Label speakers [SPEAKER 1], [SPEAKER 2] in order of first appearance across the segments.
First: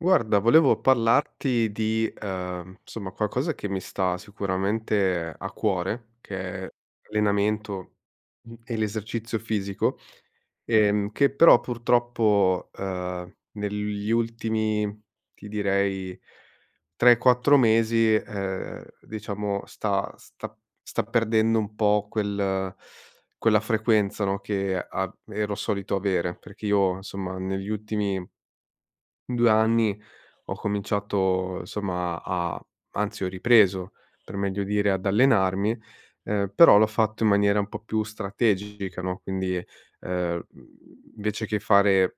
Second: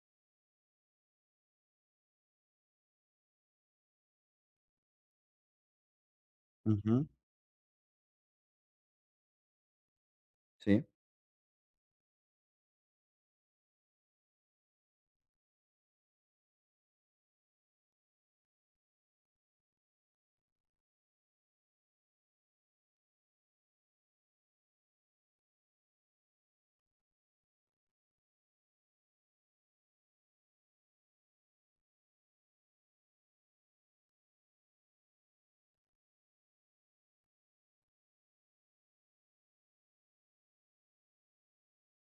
[SPEAKER 1] Guarda volevo parlarti di, uhm, somma, qualcosa che mi sta sicuramente a cuore che è
[SPEAKER 2] Mh-mh.
[SPEAKER 1] allenamento, mhmm, e l'esercizio fisico,
[SPEAKER 2] Sì.
[SPEAKER 1] ehm, che però purtroppo, uhm, negli ultimi, ti direi 3, 4 mesi, ehm, diciamo, sta sta sta perdendo un po' quel quella frequenza, no, che av ero solito avere, perché io, insomma, negli ultimi 2 anni ho cominciato, somma, a a anzi ho ripreso per meglio dire ad allenarmi, uhm, però l'ho fatto in maniera un po' più strategica, no, quindi, ehm, mhmm, invece che fare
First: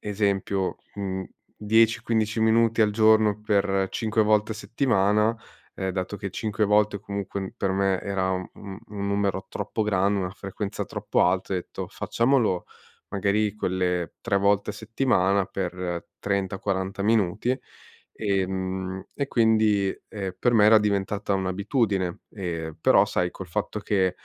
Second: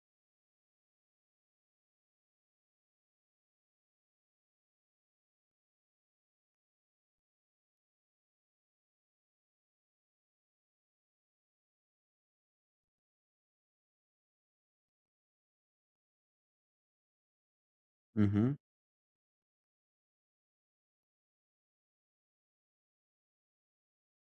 [SPEAKER 1] esempio, mhmm, 10, 15 minuti al giorno per 5 volte a settimana, ehm, dato che 5 volte comunque n per me era u un un numero troppo grande, una frequenza troppo alta, ho etto: "Facciamolo magari quelle 3 volte a settimana per 30, 40 minuti."
[SPEAKER 2] Mh-mh.
[SPEAKER 1] Ehm, e quindi, ehm, per me era diventata un'abitudine, ehm, però sai col fatto che,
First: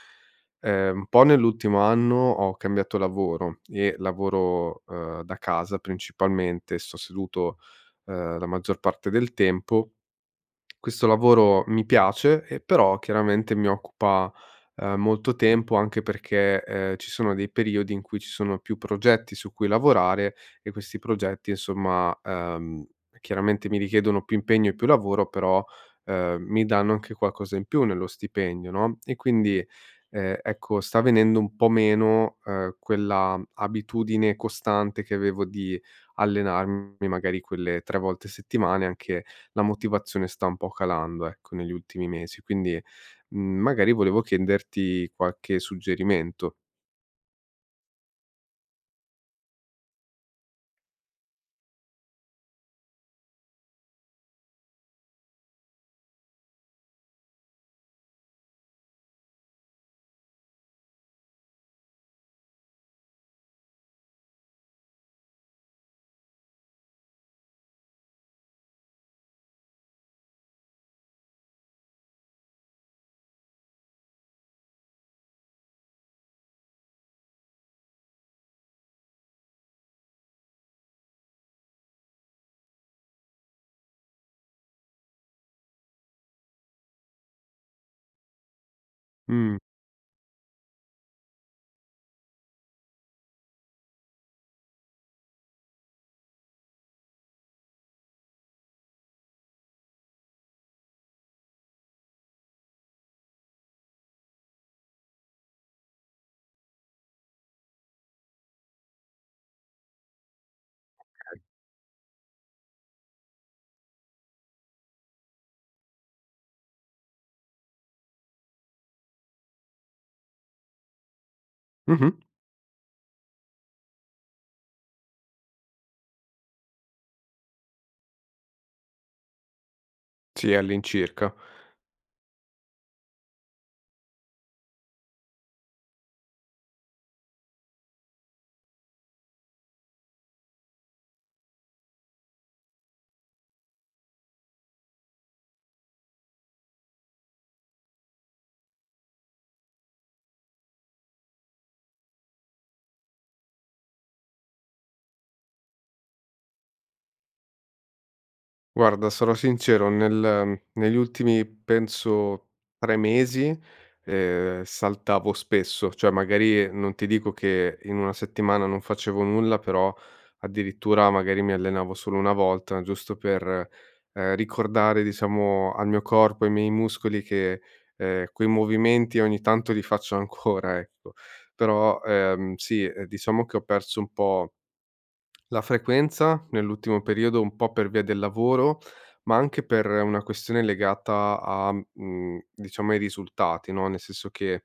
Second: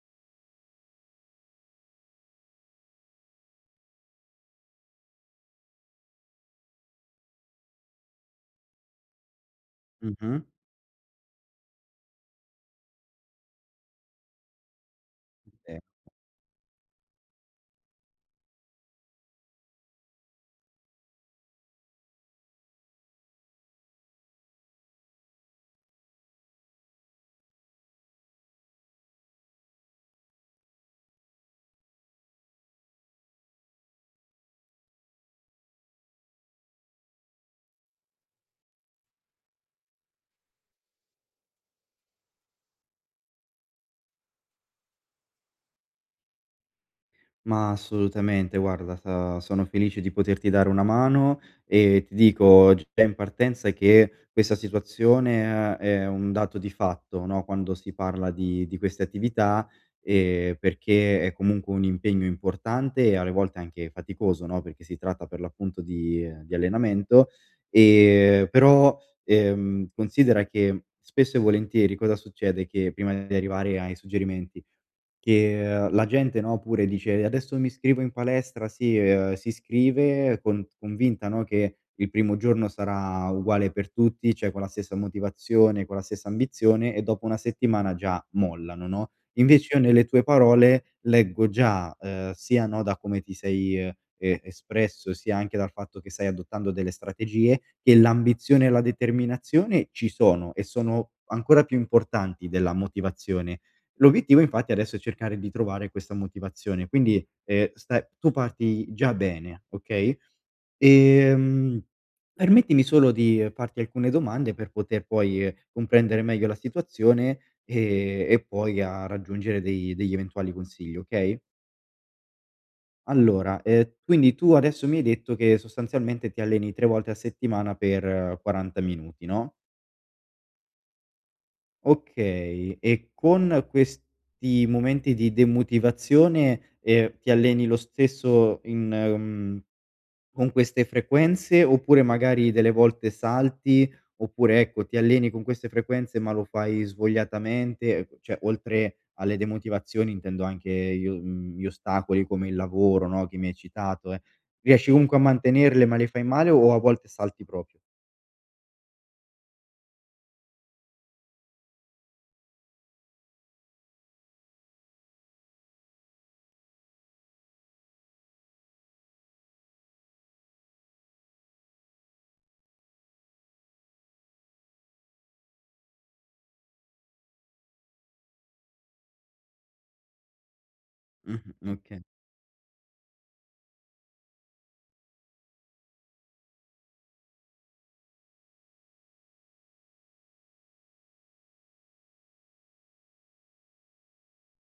[SPEAKER 1] ehm, un po' nell'ultimo anno ho cambiato lavoro, e lavoro, uhm, da casa principalmente, sto seduto, uhm, la maggior parte del tempo,
[SPEAKER 2] Mh-mh.
[SPEAKER 1] questo lavoro mi piace, ehm, però chiaramente mi occupa, ehm, molto tempo anche
[SPEAKER 2] [unintelligible]
[SPEAKER 1] perché, ehm, ci sono dei periodi in cui ci sono più progetti su cui lavorare, e questi progetti, insomma, uhm, chiaramente mi richiedono più impegno e più lavoro però, uhm, mi danno anche qualcosa in più nello stipendio, no, e quindi, ehm, ecco sta venendo un po' meno, uhm, quella abitudine costante che avevo di allenarmi magari quelle 3 volte a settimana e anche la motivazione sta un po' calando, ecco, negli ultimi mesi, quindi, mhmm, magari volevo chiederti qualche suggerimento.
[SPEAKER 2] Ma assolutamente guarda sa sono felice di poterti dare una mano e ti dico g già in partenza che questa situazione uhm, è un dato di fatto, no, quando si parla di di queste attività, e perché è comunque un impegno importante e alle volte anche faticoso no, perché si tratta per l'appunto di, uhm, di allenamento, e però, ehm, considera che spesso e volentieri cosa succede, che prima di arrivare ai suggerimenti, che, uhm, la gente, no, pure dice: "Adesso mi iscrivo in palestra." Si uhm, si iscrive con convinta, no, che il primo giorno sarà uguale per tutti, cioè con la stessa motivazione, con la stessa ambizione e dopo una settimana già mollano, no,
[SPEAKER 1] Mh.
[SPEAKER 2] invece io nelle tue parole leggo già, uhm, sia, no, da come ti sei, uhm, e espresso sia anche dal fatto che sai adottando delle strategie, che l'ambizione e la determinazione ci sono e sono ancora più importanti della motivazione. L'obiettivo infatti adesso è cercare di trovare questa motivazione. Quindi, ehm, stai tu parti già bene, okay,
[SPEAKER 1] Okay.
[SPEAKER 2] ehm, permettimi solo di, farti alcune domande per poter poi, comprendere meglio la situazione e e poi a raggiungere dei degli eventuali consigli, okay?
[SPEAKER 1] Mh-mh.
[SPEAKER 2] Allora, ehm, quindi tu adesso mi hai detto che sostanzialmente ti alleni 3 volte a settimana per 40 minuti no?
[SPEAKER 1] Sì, all'incirca.
[SPEAKER 2] Okay, e con questi momenti di demotivazione, ehm, ti alleni lo stesso in mhmm, con queste frequenze, oppure magari delle volte salti oppure, ecco, ti alleni con queste frequenze ma lo fai svogliatamente e cioè oltre alle demotivazioni intendo anche gli uhm, gli ostacoli come il lavoro, no, che mi hai citato, eh, riesci comunque a mantenerle ma le fai male o a volte salti proprio?
[SPEAKER 1] Guarda, sarò sincero, nel negli ultimi penso 3 mesi, ehm, saltavo spesso, cioè magari non ti dico che in 1 settimana non facevo nulla però addirittura magari mi allenavo solo 1 volta, giusto per, ehm, ricordare diciamo al mio corpo, ai miei muscoli che, ehm, quei movimenti ogni tanto li faccio ancora ecco,
[SPEAKER 2] Mh-mh,
[SPEAKER 1] però,
[SPEAKER 2] oka
[SPEAKER 1] ehm, sì e diciamo che ho perso un po' la frequenza nell'ultimo periodo, un po' per via del lavoro, ma anche per una questione legata a mhmm, diciamo ai risultati, no, nel senso che,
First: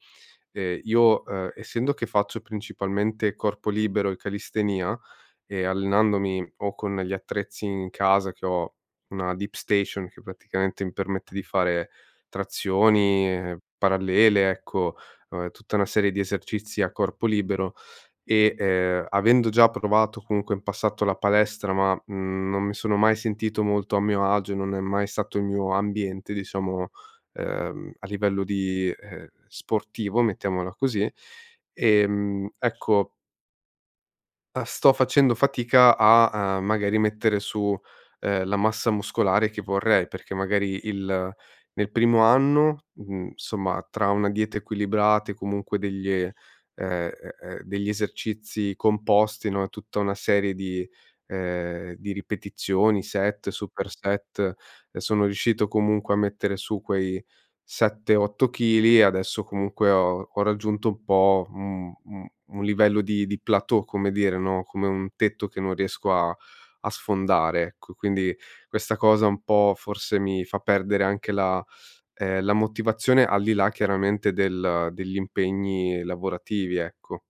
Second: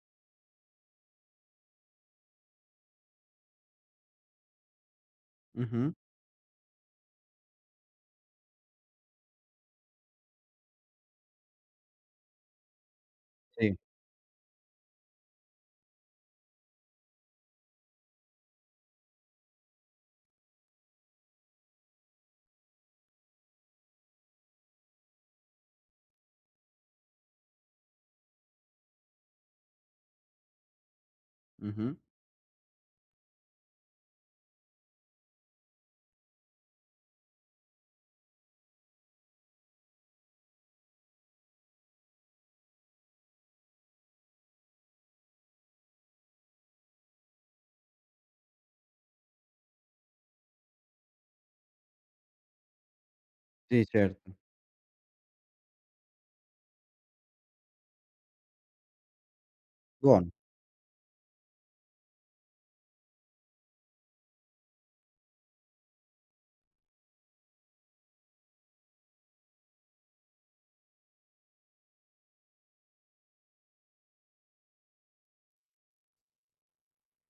[SPEAKER 1] ehm, io, uhm, essendo che faccio principalmente corpo libero e callistenìa, ehm,
[SPEAKER 2] Mh-mh.
[SPEAKER 1] allenandomi o con gli attrezzi in casa che ho una Deep Station che praticamente mi permette di fare trazioni,
[SPEAKER 2] Sì.
[SPEAKER 1] parallele, ecco, uhm, tutta una serie di esercizi a corpo libero e, ehm, avendo già provato comunque in passato la palestra, ma, mhmm, non mi sono mai sentito molto a mio agio, e non è mai stato il mio ambiente diciamo, ehm, a livello di ehm, sportivo, mettiamola così,
[SPEAKER 2] Mh-mh.
[SPEAKER 1] ehm, ecco uhm, sto facendo fatica a, uhm, magari mettere su, ehm, la massa muscolare che vorrei perché magari il nel primo anno, mhmm, insomma tra una dieta equilibrata e comunque degli ehm, e e degli esercizi composti, no, e tutta una serie di ehm, di ripetizioni, set,
[SPEAKER 2] Sì,
[SPEAKER 1] super
[SPEAKER 2] certo.
[SPEAKER 1] set, e sono riuscito comunque a mettere su quei 7, 8 chili e adesso comunque ho
[SPEAKER 2] Buono.
[SPEAKER 1] ho raggiunto un po' un un un livello di di plateau come dire, no, come un tetto che non riesco a a sfondare, ecco, quindi questa cosa un po' forse mi fa perdere anche la ehm, la motivazione al di là chiaramente del degli impegni lavorativi ecco.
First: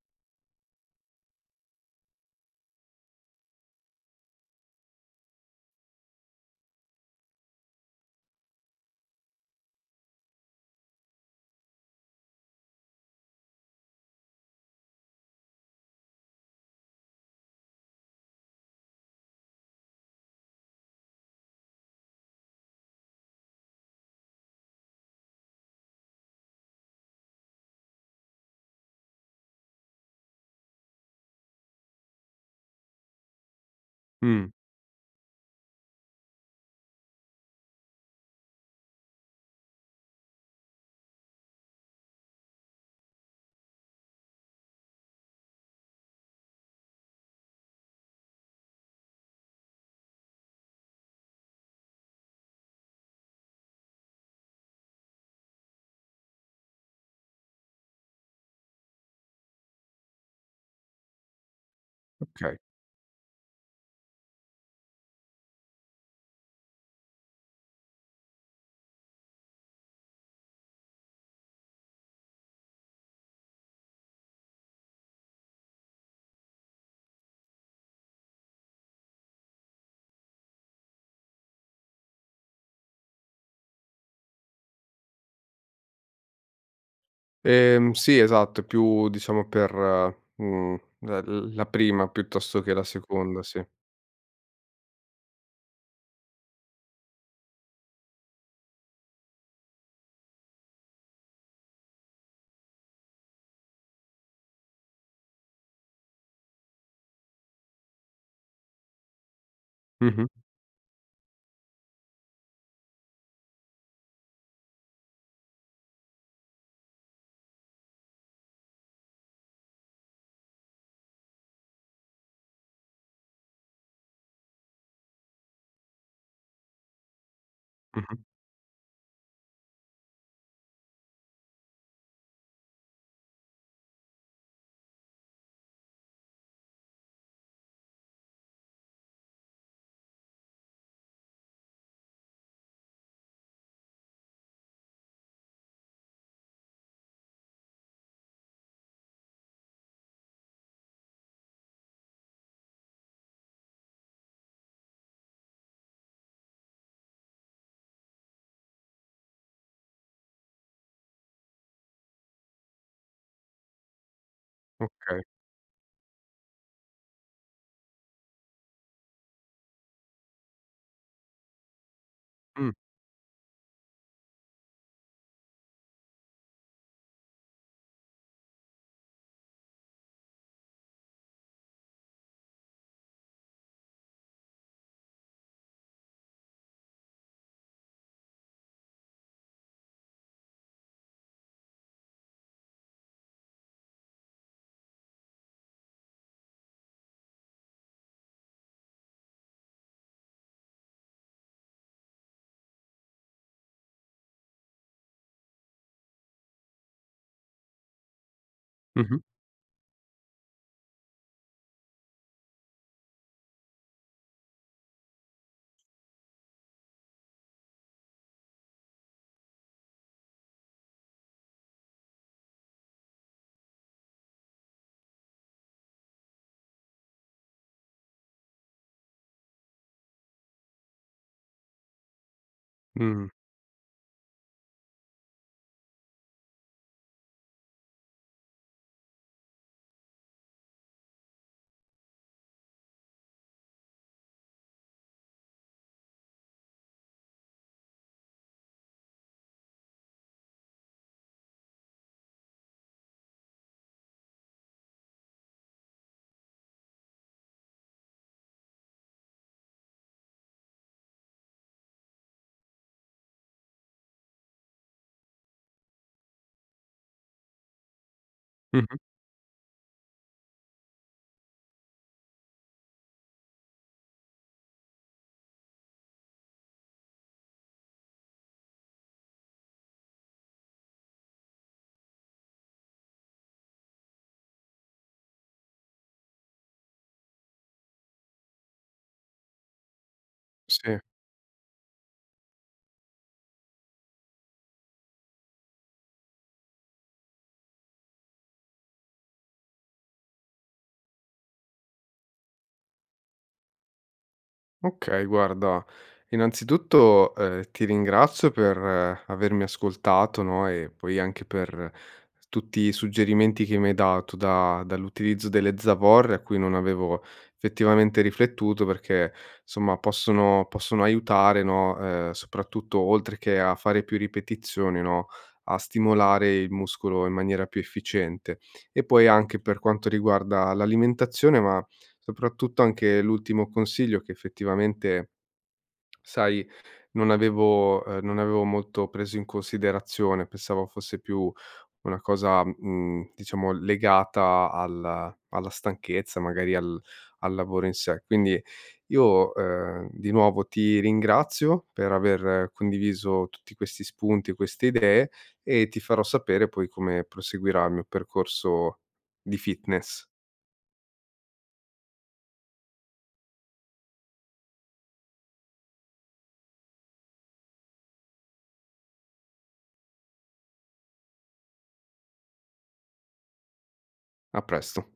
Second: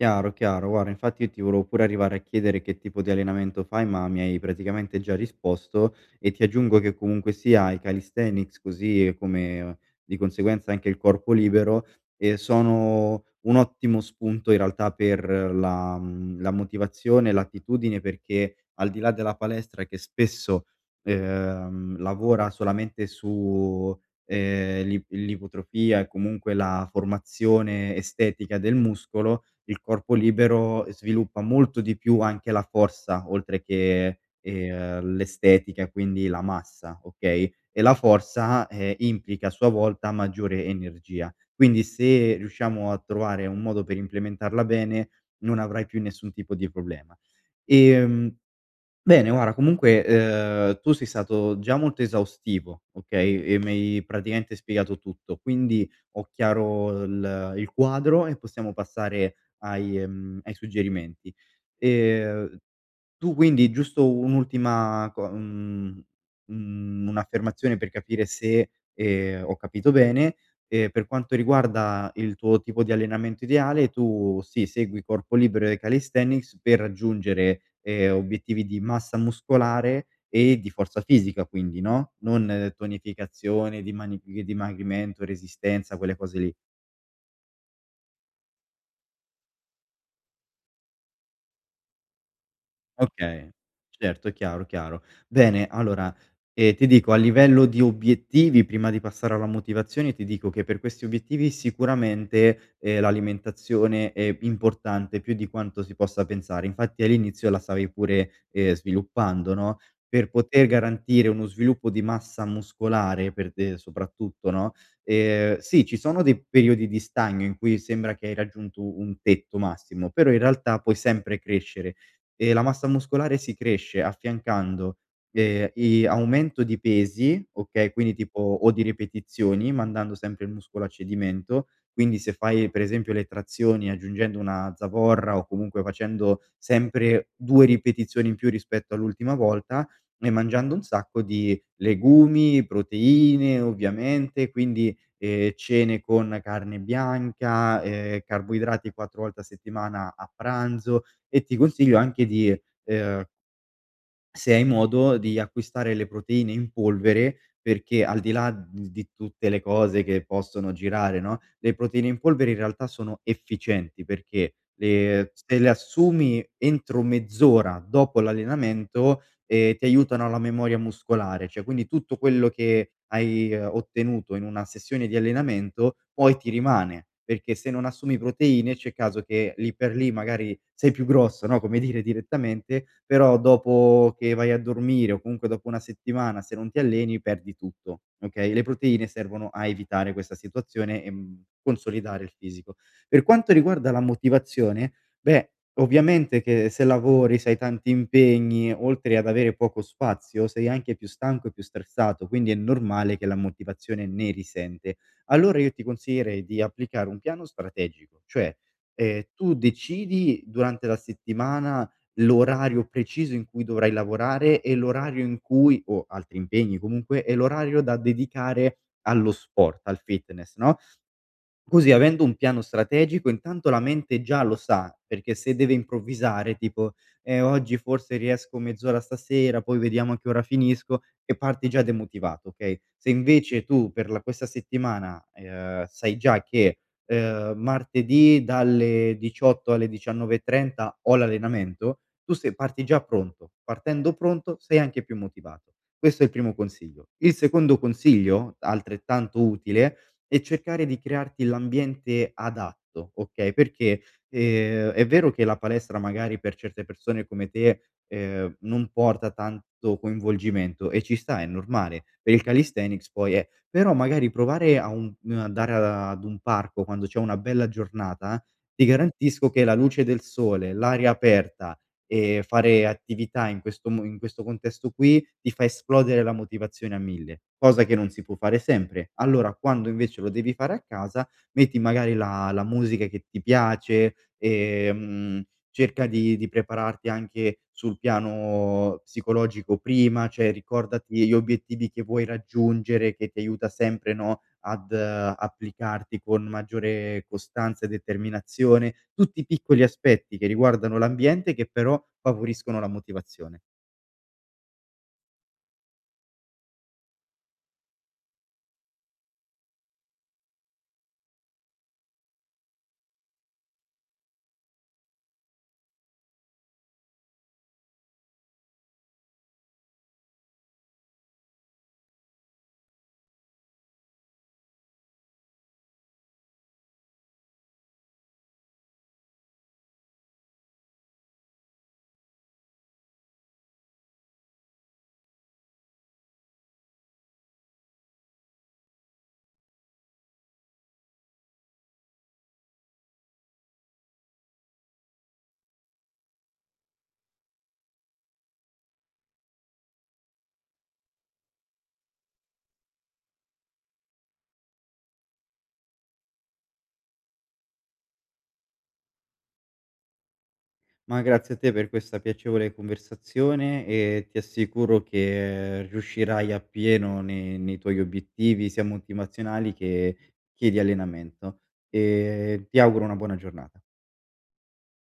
[SPEAKER 2] Chiaro, chiaro guarda infatti io ti volevo pure arrivare a chiedere che tipo di allenamento fai, ma mi hai praticamente già risposto, e ti aggiungo che comunque sia i calisthenics così come di conseguenza anche il corpo libero, ehm, sono un ottimo spunto in realtà per la mhmm, la motivazione, l'attitudine perché al di là della palestra che spesso, ehm, lavora solamente su, ehm, l'ip l'ipotrofia e comunque la formazione estetica del muscolo, il corpo libero sviluppa molto di più anche la forza oltre che,
[SPEAKER 1] Mh.
[SPEAKER 2] ehm, l'estetica e quindi la massa, okay, e la forza, ehm, implica a sua volta maggiore energia quindi se riusciamo a trovare un modo per implementarla bene non avrai più nessun tipo di problema. Ehm, bene guarda comunque, uhm, tu sei stato già molto esaustivo, okay, e mi hai praticamente spiegato tutto quindi ho chiaro il il quadro e possiamo passare ai ehm, ai suggerimenti, ehm,
[SPEAKER 1] Okay.
[SPEAKER 2] tu quindi giusto un'ultima co mhmm, mhmm, un'affermazione per capire se, ehm, ho capito bene, ehm, per quanto riguarda il tuo tipo di allenamento ideale tu sì segui corpo libero e calisthenics per raggiungere, ehm, obiettivi di massa muscolare e di forza fisica quindi, no, non tonificazione dimani di dimagrimento, resistenza, quelle cose lì?
[SPEAKER 1] Ehm, sì esatto. È più diciamo per, mhmm, ehm, l la prima piuttosto che la seconda,
[SPEAKER 2] Okay.
[SPEAKER 1] sì.
[SPEAKER 2] Certo, è chiaro, chiaro. Bene, allora, ehm, ti dico a livello di obiettivi prima di passare alla motivazione ti dico che per questi obiettivi sicuramente, ehm, l'alimentazione è importante più di quanto si possa pensare. Infatti all'inizio la stavi pure, ehm, sviluppando, no,
[SPEAKER 1] Mh-mh.
[SPEAKER 2] per poter garantire uno sviluppo di massa muscolare per te soprattutto, no, ehm, sì ci sono dei periodi di stagno in cui sembra che hai raggiunto un tetto massimo, però in realtà puoi sempre crescere e la massa muscolare si cresce affiancando, ehm, i aumento di pesi, okay, quindi
[SPEAKER 1] Mh-mh.
[SPEAKER 2] tipo o di ripetizioni mandando sempre il muscolo a cedimento, quindi se fai per esempio le trazioni aggiungendo una zavorra o comunque facendo sempre 2 ripetizioni in più, rispetto all'ultima volta, e mangiando un sacco di legumi, proteine, ovviamente, quindi, ehm, cene con carne bianca, ehm, carboidrati 4 volte a settimana a pranzo e, ti consiglio, anche di, ehm se hai modo, di acquistare le proteine in polvere, perché, al di là d di tutte le cose che possono girare, no, le proteine in polvere in realtà sono efficienti perché
[SPEAKER 1] Okay.
[SPEAKER 2] le se le assumi entro mezz'ora dopo l'allenamento, ehm, ti aiutano alla memoria muscolare; cioè, quindi tutto quello
[SPEAKER 1] Mh.
[SPEAKER 2] che hai, ehm, ottenuto in una sessione di allenamento poi ti rimane perché, se non assumi proteine, c'è caso che, lì per lì, magari sei più grosso, no, come dire direttamente, però dopo che vai a dormire, o comunque dopo 1 settimana, se non ti alleni perdi tutto, okay, le proteine servono a evitare questa situazione e, mhmm, consolidare il fisico. Per quanto riguarda la motivazione, beh, ovviamente che se lavori, se hai tanti impegni, oltre ad avere poco spazio, sei anche più stanco e più stressato, quindi è normale che la motivazione ne risente. Allora io ti consiglierei di applicare un piano strategico, cioè,
[SPEAKER 1] Mh-mh.
[SPEAKER 2] ehm, tu decidi durante la settimana l'orario preciso in cui dovrai lavorare e l'orario in cui o altri impegni comunque, e l'orario da dedicare allo sport, al fitness, no, così, avendo un piano strategico, intanto la mente già lo sa, perché se deve improvvisare tipo: "Eh, oggi forse riesco mezz'ora stasera, poi vediamo a che ora finisco." E parti già demotivato, okay, se
[SPEAKER 1] Mh.
[SPEAKER 2] invece tu per la questa settimana, ehm, sai già che, ehm: "Martedì dalle 18 alle 19:30 ho l'allenamento." Tu sei parti già pronto. Partendo pronto sei anche più motivato. Questo è il primo consiglio. Il secondo consiglio, altrettanto utile, è cercare di crearti l'ambiente adatto, okay, perché, ehm, è vero che la palestra magari per certe persone come te, ehm, non porta tanto coinvolgimento e ci sta è normale, per il calisthenics poi, eh, però magari provare a un mhmm, andare ad un parco quando c'è una bella giornata ti
[SPEAKER 1] Mh-mh.
[SPEAKER 2] garantisco che la luce del sole, l'aria aperta e fare attività in questo mo in questo contesto qui, ti fa esplodere la motivazione a mille, cosa che non si può fare sempre. Allora, quando invece lo devi fare a casa metti magari la la musica che ti piace, ehm, mhmm, cerca di di prepararti anche sul piano psicologico prima, cioè,
[SPEAKER 1] Sì.
[SPEAKER 2] ricordati gli obiettivi che vuoi raggiungere, che ti aiuta sempre, no, ad applicarti con maggiore costanza e determinazione. Tutti piccoli aspetti che riguardano l'ambiente, che però favoriscono la motivazione.
[SPEAKER 1] Okay, guarda, innanzitutto, ehm, ti ringrazio per avermi ascoltato, no, e poi anche per tutti i suggerimenti che mi hai dato da dall'utilizzo delle zavorre a cui non avevo effettivamente riflettuto perché somma, possono possono aiutare, no, uhm soprattutto oltre che a fare più ripetizioni, no, a stimolare il muscolo in maniera più efficiente, e poi anche per quanto riguarda l'alimentazione ma soprattutto anche l'ultimo consiglio che effettivamente sai non avevo uhm, non avevo molto preso in considerazione, pensavo fosse più una cosa, mhmm, diciamo legata al alla stanchezza, magari al al lavoro in sé. Quindi io, uhm, di nuovo ti ringrazio per aver condiviso tutti questi spunti, queste idee e ti farò sapere poi come proseguirà il mio percorso di fitness.
[SPEAKER 2] Ma grazie a te per questa piacevole conversazione e ti assicuro che riuscirai appieno ne nei tuoi obiettivi sia motivazionali che che di allenamento, ehm, ti auguro una buona giornata.
[SPEAKER 1] A presto!